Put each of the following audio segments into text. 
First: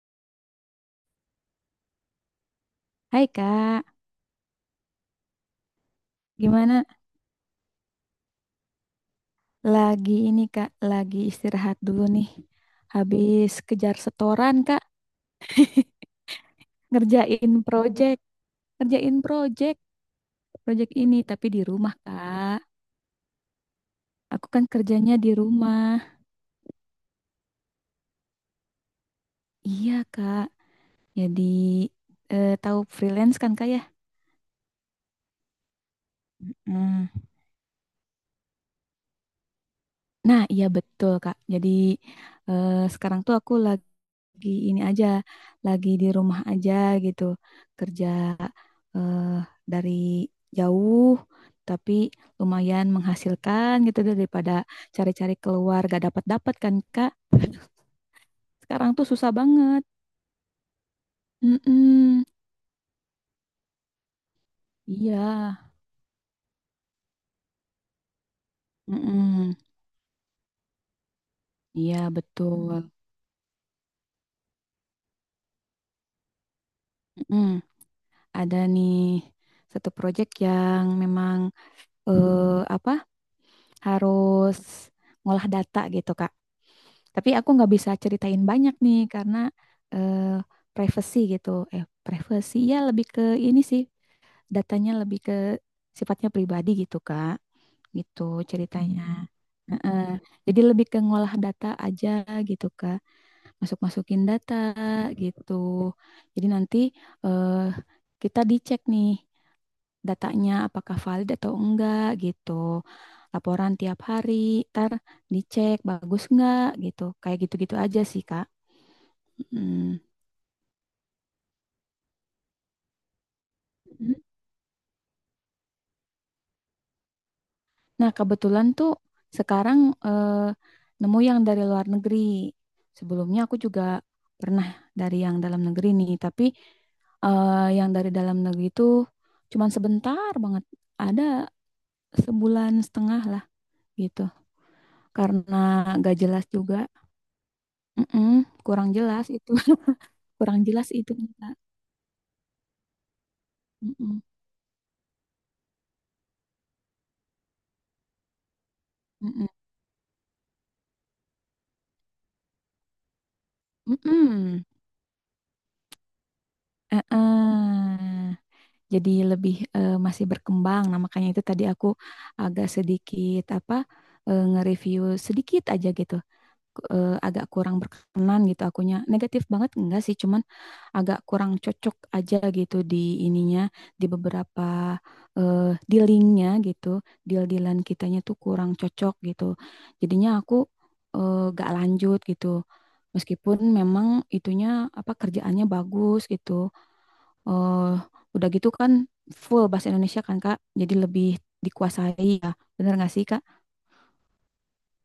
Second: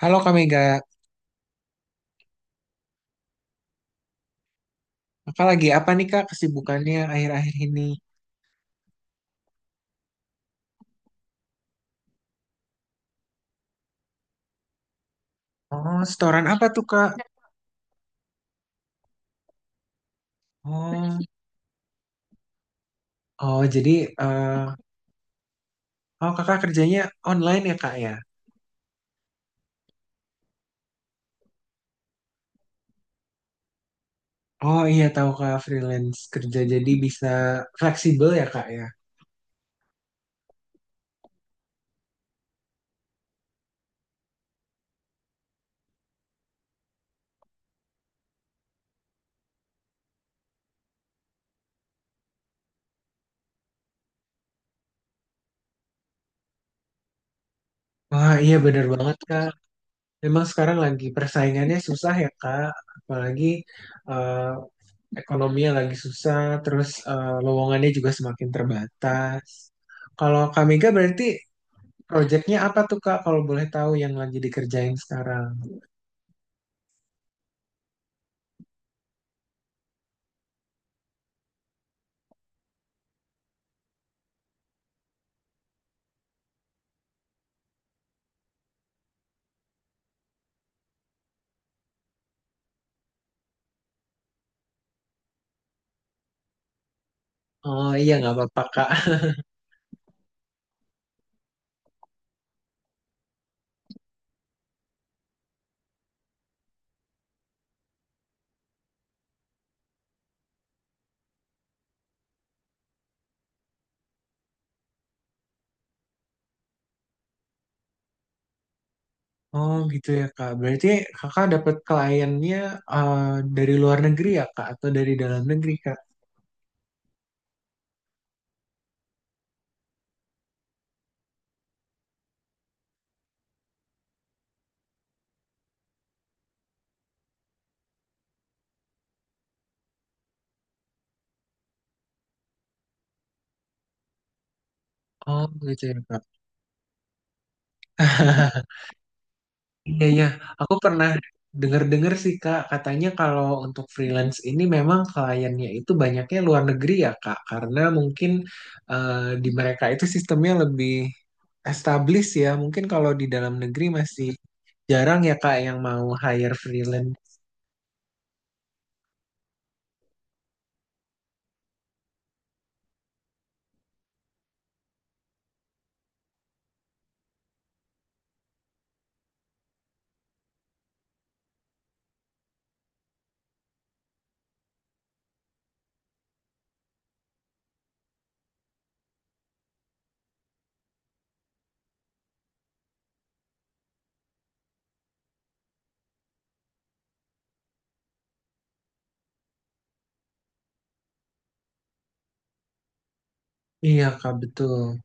Halo Kak Mega, Hai Kak, Kakak lagi apa nih Kak gimana? kesibukannya akhir-akhir ini? Lagi ini Kak, lagi istirahat dulu nih. Habis kejar setoran Kak, Oh, setoran apa tuh Kak? ngerjain project, ngerjain project, project ini Oh, tapi di rumah Kak. oh jadi Aku kan eh kerjanya di rumah. oh Kakak kerjanya online ya Kak ya? Iya Kak, jadi tahu freelance kan Kak ya? Oh iya tahu Kak freelance kerja jadi Hmm. bisa fleksibel ya Kak ya? Nah, iya betul Kak. Jadi sekarang tuh aku lagi ini aja, lagi di rumah aja gitu, kerja eh, dari jauh, tapi lumayan menghasilkan gitu daripada cari-cari keluar gak dapat-dapat kan Kak. Wah iya bener Sekarang tuh banget susah Kak. banget. Memang sekarang lagi persaingannya susah Mm-mm. ya Kak, apalagi eh Iya. ekonominya lagi susah, terus lowongannya juga semakin terbatas. Mm-mm. Kalau Kak Mega berarti Iya proyeknya betul. apa tuh Kak, kalau boleh tahu yang lagi dikerjain sekarang? Mm-mm. Ada nih satu proyek yang memang eh, apa harus ngolah data gitu Kak. Tapi aku nggak bisa ceritain banyak nih karena eh, privacy gitu. Eh, privacy ya lebih ke ini sih, datanya lebih ke sifatnya pribadi gitu, Kak. Oh iya, Gitu nggak apa-apa Kak. ceritanya. Hmm. Heeh. Jadi lebih ke ngolah data aja gitu, Kak. Masuk-masukin data gitu. Jadi nanti eh, kita dicek nih datanya apakah valid atau enggak gitu. Laporan tiap hari, ntar dicek bagus enggak gitu. Kayak gitu-gitu aja sih, Kak. Oh Mm. gitu ya Kak. Berarti Kakak dapat kliennya eh, dari luar negeri ya Kak, atau dari dalam negeri Kak? Nah, kebetulan tuh sekarang eh, nemu yang dari luar negeri. Sebelumnya aku juga pernah dari yang dalam negeri nih, tapi eh, yang dari dalam negeri itu cuman sebentar banget. Ada sebulan setengah lah gitu. Oh Karena gitu ya gak Kak. jelas juga. Mm-mm, kurang jelas itu. Iya, iya. kurang Aku jelas pernah itu Kak. dengar-dengar sih, Kak. Katanya kalau untuk Mm-mm, freelance ini memang kliennya itu banyaknya luar negeri ya, Kak. Karena mungkin eh, di mm-mm, mereka itu sistemnya lebih established ya. Mungkin kalau di dalam negeri masih mm-mm. jarang ya, Kak, yang mau hire freelance. Eh-eh. Jadi lebih masih berkembang. Nah, makanya itu tadi aku agak sedikit apa nge-review sedikit aja gitu. Agak kurang berkenan gitu akunya. Negatif banget enggak sih, cuman agak kurang cocok aja gitu di ininya di beberapa eh, dealingnya gitu deal-dealan kitanya tuh kurang cocok gitu jadinya aku gak lanjut gitu meskipun memang itunya apa kerjaannya bagus gitu eh udah gitu kan full bahasa Indonesia kan Kak jadi lebih dikuasai ya, bener gak sih Kak? Iya, Kak, betul.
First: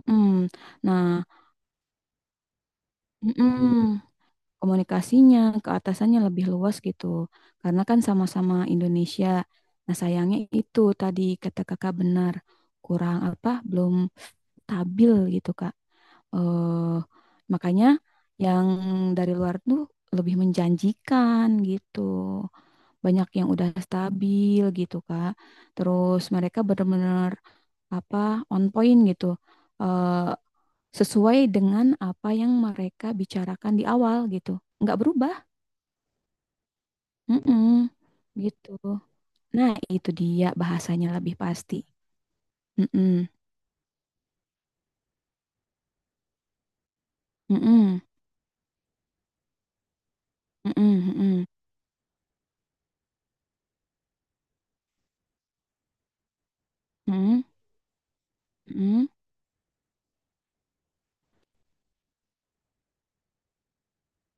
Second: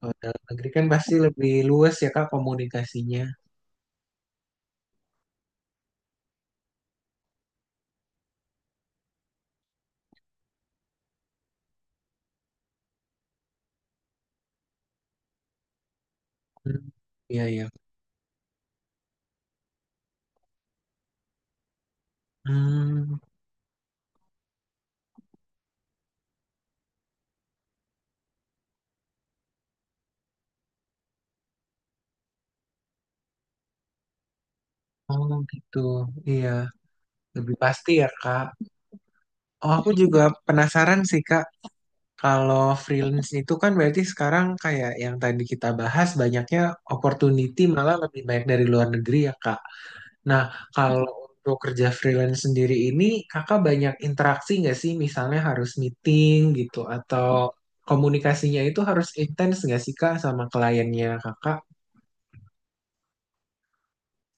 Kalau dalam negeri kan pasti Nah lebih luas ya, Kak, komunikasinya. mm komunikasinya ke atasannya lebih luas gitu. Karena kan sama-sama Indonesia. Nah, sayangnya itu tadi kata kakak benar kurang apa belum stabil gitu Kak. Hmm, Eh iya, iya. Makanya yang dari luar tuh lebih menjanjikan gitu. Hmm, Banyak yang udah stabil gitu Kak. Terus mereka benar-benar apa on point gitu. Eh Sesuai dengan apa yang mereka bicarakan di awal gitu. Nggak oh berubah. gitu. Iya, lebih pasti Mm-mm, ya, Kak. gitu. Oh, Nah, aku itu juga dia penasaran bahasanya sih, lebih Kak. pasti. Kalau Mm-mm, freelance itu kan berarti sekarang kayak yang tadi kita bahas banyaknya opportunity malah mm-mm, lebih banyak dari luar negeri ya Kak. Nah, mm-mm, kalau mm-mm, untuk kerja freelance sendiri ini Kakak banyak interaksi nggak sih? Misalnya harus meeting gitu mm-mm, atau komunikasinya itu harus mm-mm. intens nggak sih Kak sama kliennya Kakak?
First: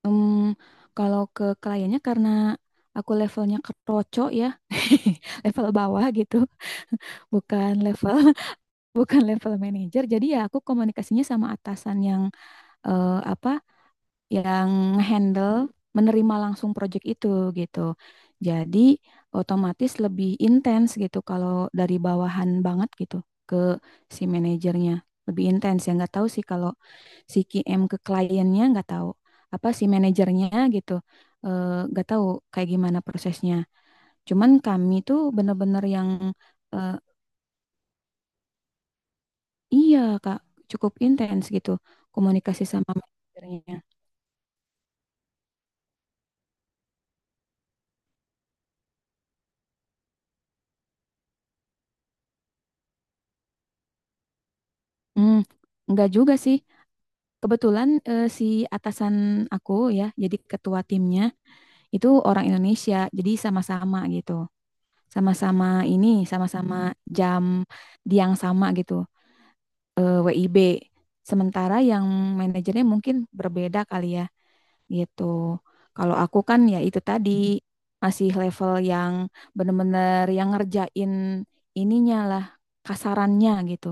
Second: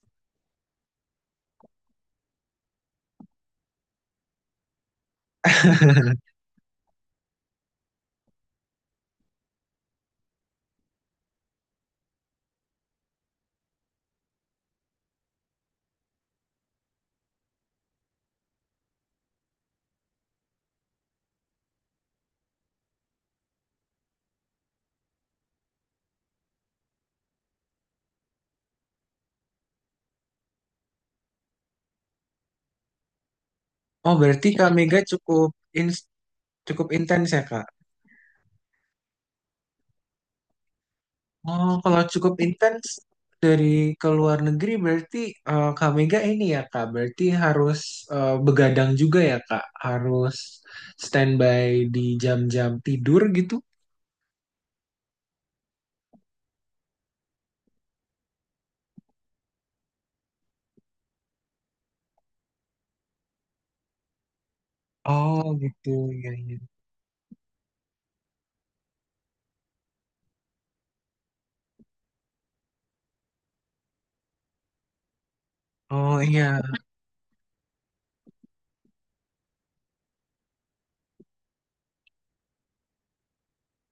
Em, Kalau ke kliennya karena aku levelnya keroco ya, level bawah gitu, bukan level bukan level manager. Jadi ya aku komunikasinya sama atasan yang eh, apa yang handle menerima langsung project itu gitu. Jadi otomatis lebih intens gitu kalau dari bawahan banget gitu ke si manajernya. Lebih intens ya nggak tahu sih kalau si QM ke kliennya nggak tahu apa si manajernya gitu, nggak tahu kayak gimana prosesnya. Oh, berarti Cuman Kak kami Mega tuh bener-bener ins- yang cukup eh, intens ya Kak? iya Kak cukup intens gitu Oh, kalau cukup komunikasi intens sama manajernya. dari ke luar negeri berarti Kak Mega ini ya Kak, berarti harus begadang juga ya Kak, harus standby di jam-jam tidur gitu. Hmm, nggak juga sih. Kebetulan si atasan aku ya, jadi ketua timnya itu orang Indonesia, jadi sama-sama gitu, Oh sama-sama gitu ini, ya, iya, iya. sama-sama jam di yang sama gitu, eh, WIB. Sementara yang manajernya mungkin berbeda kali ya, gitu. Kalau Oh aku kan iya, ya itu tadi masih level yang bener-bener yang ngerjain ininya lah, kasarannya gitu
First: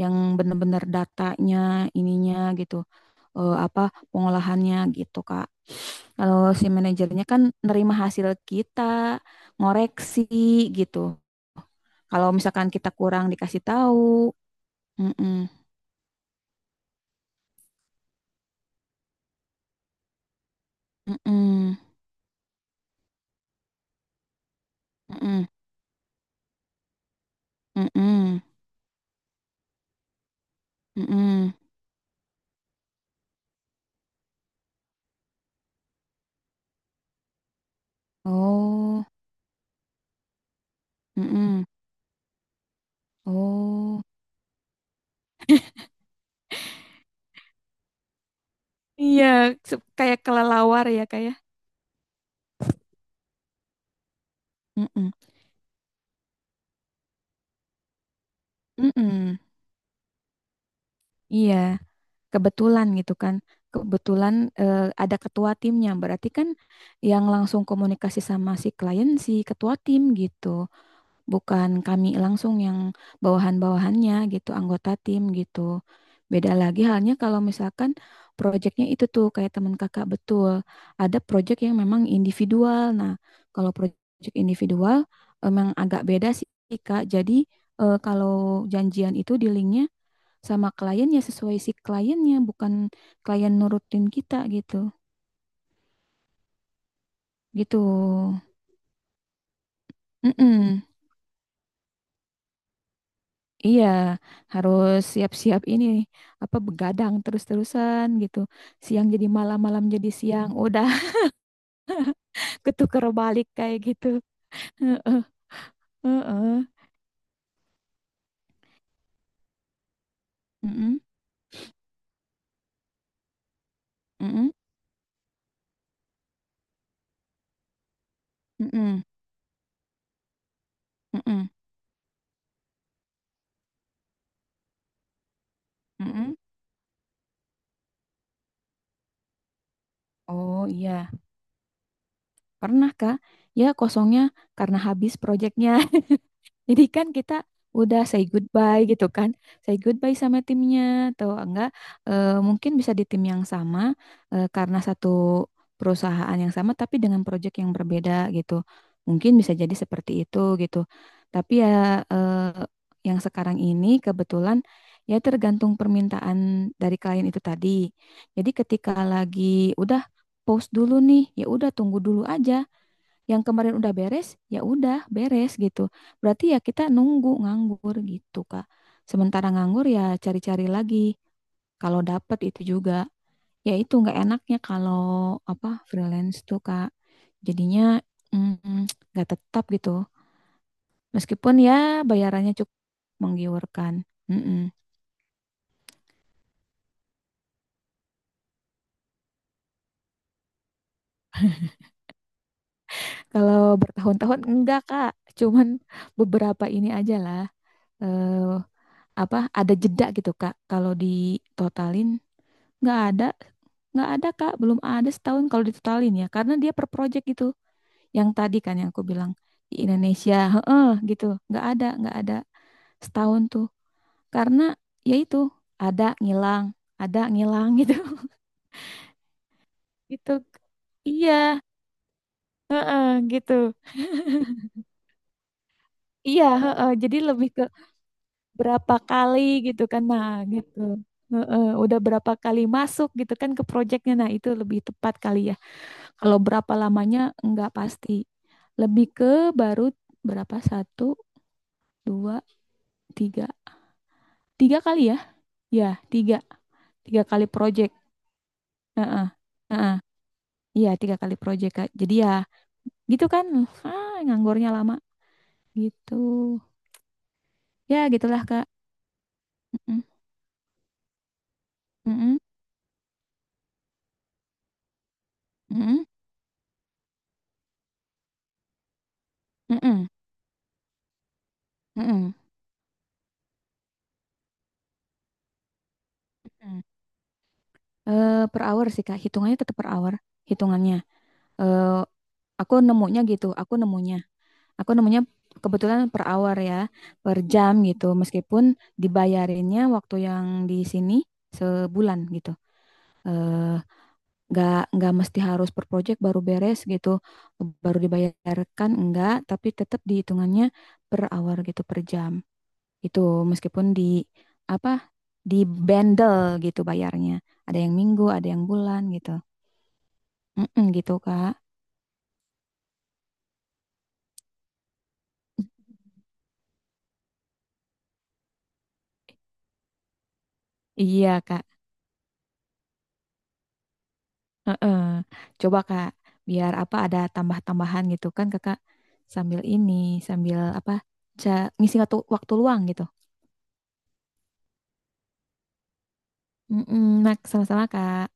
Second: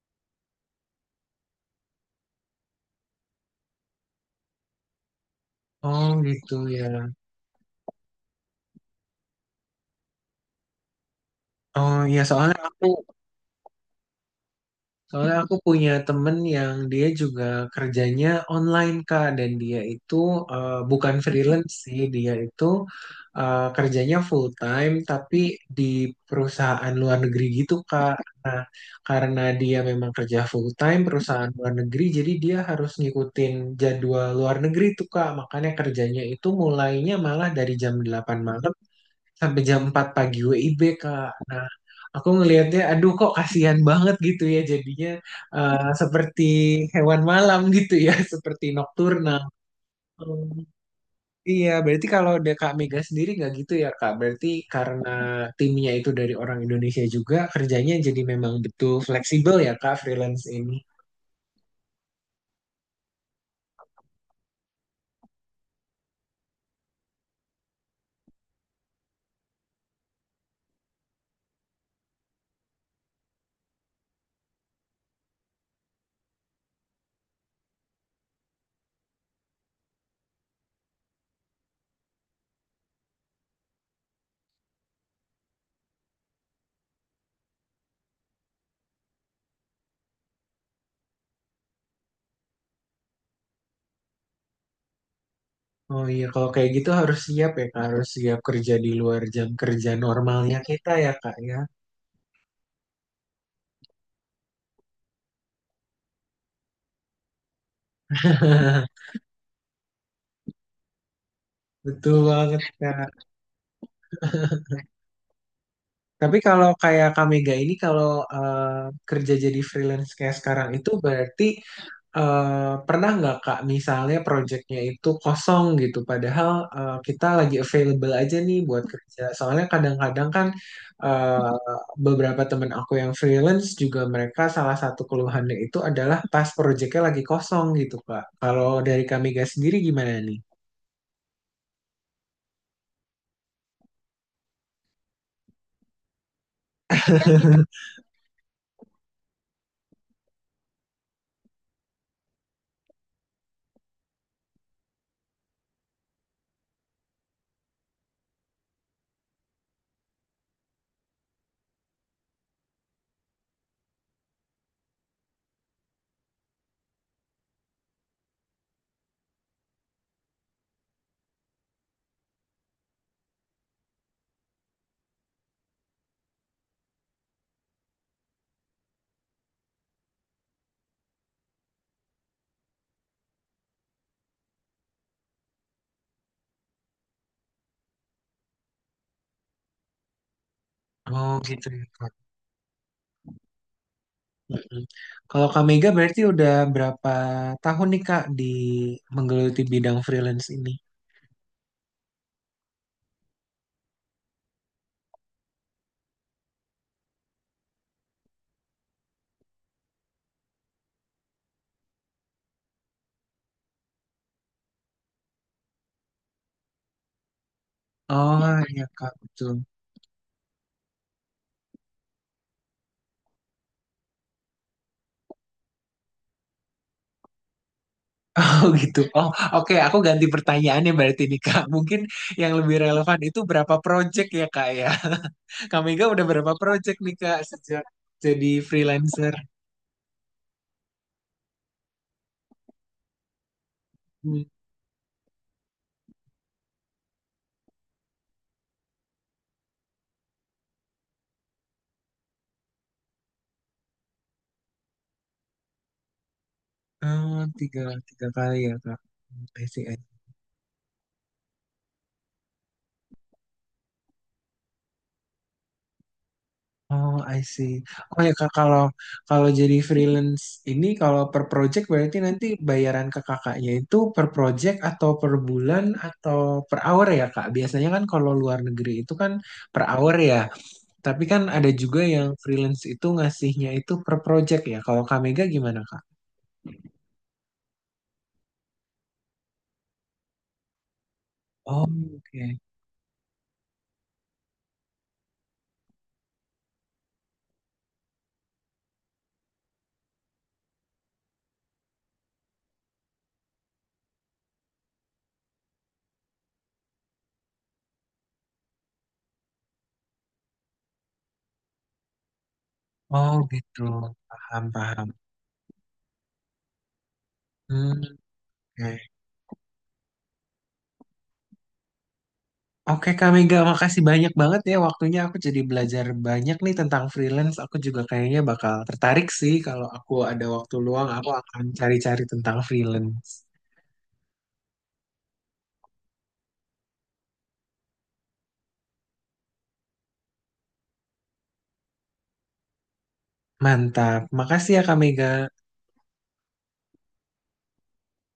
yang benar-benar datanya ininya gitu eh, apa pengolahannya gitu Kak. oh Kalau gitu si ya. manajernya kan nerima hasil kita, ngoreksi gitu. Oh iya Kalau soalnya misalkan aku kita kurang dikasih tahu, Soalnya mm-mm, aku punya temen yang dia juga kerjanya online Kak dan dia itu bukan freelance mm-mm, sih, dia itu kerjanya full time tapi mm-mm, di perusahaan luar negeri gitu Kak. mm-mm, Karena dia memang kerja full time perusahaan mm-mm. luar negeri jadi dia harus ngikutin jadwal luar negeri tuh Kak. Makanya kerjanya itu mulainya malah dari jam 8 malam Oh, sampai jam 4 pagi WIB Kak. mm-mm, Nah, aku ngelihatnya aduh kok kasihan oh, banget gitu ya jadinya seperti hewan malam gitu ya, seperti iya, nokturnal. se- kayak Hmm, kelelawar ya kayak, iya, berarti kalau ada Kak Mega sendiri nggak gitu ya Kak. Berarti karena mm-mm, timnya itu dari orang Indonesia juga, kerjanya jadi memang betul mm-mm, fleksibel ya Kak freelance ini. iya. Kebetulan gitu kan, kebetulan ada ketua timnya berarti kan yang langsung komunikasi sama si klien si ketua tim gitu, bukan kami langsung yang bawahan-bawahannya gitu anggota tim gitu. Beda lagi halnya kalau misalkan proyeknya itu tuh kayak teman kakak betul ada proyek yang memang individual. Nah, kalau proyek individual memang agak beda sih Kak, jadi kalau janjian itu di linknya sama kliennya sesuai si kliennya, bukan klien nurutin kita gitu. Oh iya, kalau kayak gitu harus siap ya Gitu. Kak, harus siap kerja di luar jam kerja normalnya Mm-mm. kita ya Kak ya. Iya, harus siap-siap ini apa begadang terus-terusan gitu. Siang jadi malam, malam jadi siang. Udah Betul banget ketuker Kak. balik kayak gitu. Heeh, Tapi heeh. kalau kayak Kamega ini kalau kerja jadi freelance kayak sekarang itu Mm-mm, berarti pernah nggak Kak misalnya mm-mm, proyeknya itu kosong gitu padahal kita lagi available aja nih buat mm-mm, kerja. Soalnya kadang-kadang kan mm-mm, eh, beberapa temen aku yang freelance juga mereka salah satu keluhannya itu adalah mm-mm. pas proyeknya lagi kosong gitu Kak. Kalau dari Kamega sendiri gimana nih? Oh iya, pernah Kak. Ya kosongnya karena habis proyeknya. Jadi kan kita udah say goodbye gitu kan. Say goodbye sama timnya atau enggak mungkin bisa di tim yang sama karena satu perusahaan yang sama tapi dengan project yang berbeda gitu. Mungkin bisa jadi seperti itu gitu. Tapi ya eh, yang sekarang ini kebetulan ya tergantung permintaan dari klien itu tadi. Jadi ketika lagi udah post dulu nih, ya udah tunggu dulu aja, yang kemarin udah beres, ya udah beres gitu. Berarti ya kita nunggu nganggur gitu, Kak. Sementara nganggur ya cari-cari lagi. Kalau dapet itu juga, ya itu nggak enaknya kalau apa freelance tuh, Kak. Jadinya mm, nggak tetap gitu. Oh Meskipun gitu ya ya. bayarannya cukup menggiurkan. Mm-mm. Mm-mm. Kalau Kak Mega berarti udah berapa tahun nih Kak di menggeluti bidang freelance ini? Kalau bertahun-tahun enggak, Kak. Cuman beberapa ini aja lah. Eh, Apa ada jeda gitu Kak kalau ditotalin, nggak ada nggak ada kak, belum ada setahun kalau ditotalin ya, karena dia per project gitu yang Oh tadi kan iya yang aku Kak, bilang betul. di Indonesia heeh gitu, nggak ada setahun tuh karena ya itu ada ngilang ada ngilang gitu. Oh gitu. Oh, oke, aku ganti Gitu, pertanyaannya berarti iya. nih Kak. Mungkin yang lebih relevan itu Gitu berapa project ya Kak ya? Kak Mega udah iya, berapa heeh, project nih jadi Kak lebih ke sejak jadi berapa freelancer? kali gitu kan, nah gitu. Heeh, udah berapa kali masuk gitu kan ke projectnya, nah Hmm. itu lebih tepat kali ya. Kalau berapa lamanya nggak pasti. Lebih ke baru berapa? Satu, dua, tiga. Tiga kali ya? Ya, tiga. Tiga Oh, kali tiga, project. tiga kali ya Kak. Heeh. Hmm, I see. Heeh. Iya, tiga kali project, Kak. Jadi ya gitu kan. Ah, nganggurnya lama. Gitu. Oh, I see. Ya, Oh ya gitulah, kak, Kak. kalau kalau jadi Mm-mm. freelance ini kalau per project berarti Mm-mm. nanti bayaran ke kakaknya itu per project atau per bulan Mm-mm. atau per hour ya kak? Biasanya kan kalau luar negeri itu kan per Mm-mm. hour ya. Tapi kan ada juga yang Mm-mm. freelance itu ngasihnya itu per project ya. Kalau Kamega gimana kak? Mm-mm. Eh, per hour sih, Kak. Hitungannya tetap per hour. Hitungannya. Oh, Eh, oke. aku nemunya gitu. Aku nemunya. Aku nemunya kebetulan per hour ya, per jam gitu. Meskipun dibayarinnya waktu yang di sini sebulan gitu. Eh, nggak mesti harus per project baru beres gitu, baru dibayarkan enggak, tapi tetap dihitungannya per hour gitu, per jam. Itu Oh, gitu. meskipun di Paham, apa paham. di bundle gitu bayarnya. Ada yang Hmm, minggu, ada yang oke. bulan gitu. Mm-mm, gitu, Kak. Oke Kak Mega, makasih banyak banget ya waktunya. Aku jadi belajar banyak nih tentang freelance. Aku juga kayaknya bakal tertarik sih kalau aku ada waktu luang, aku Iya, akan Kak. cari-cari tentang freelance. Heeh. Coba Kak, biar apa ada tambah-tambahan gitu kan Kakak sambil ini, sambil apa, ngisi waktu, waktu luang gitu. Mantap. Makasih ya Kak Mega. Mm-mm, nah, sama-sama Kak.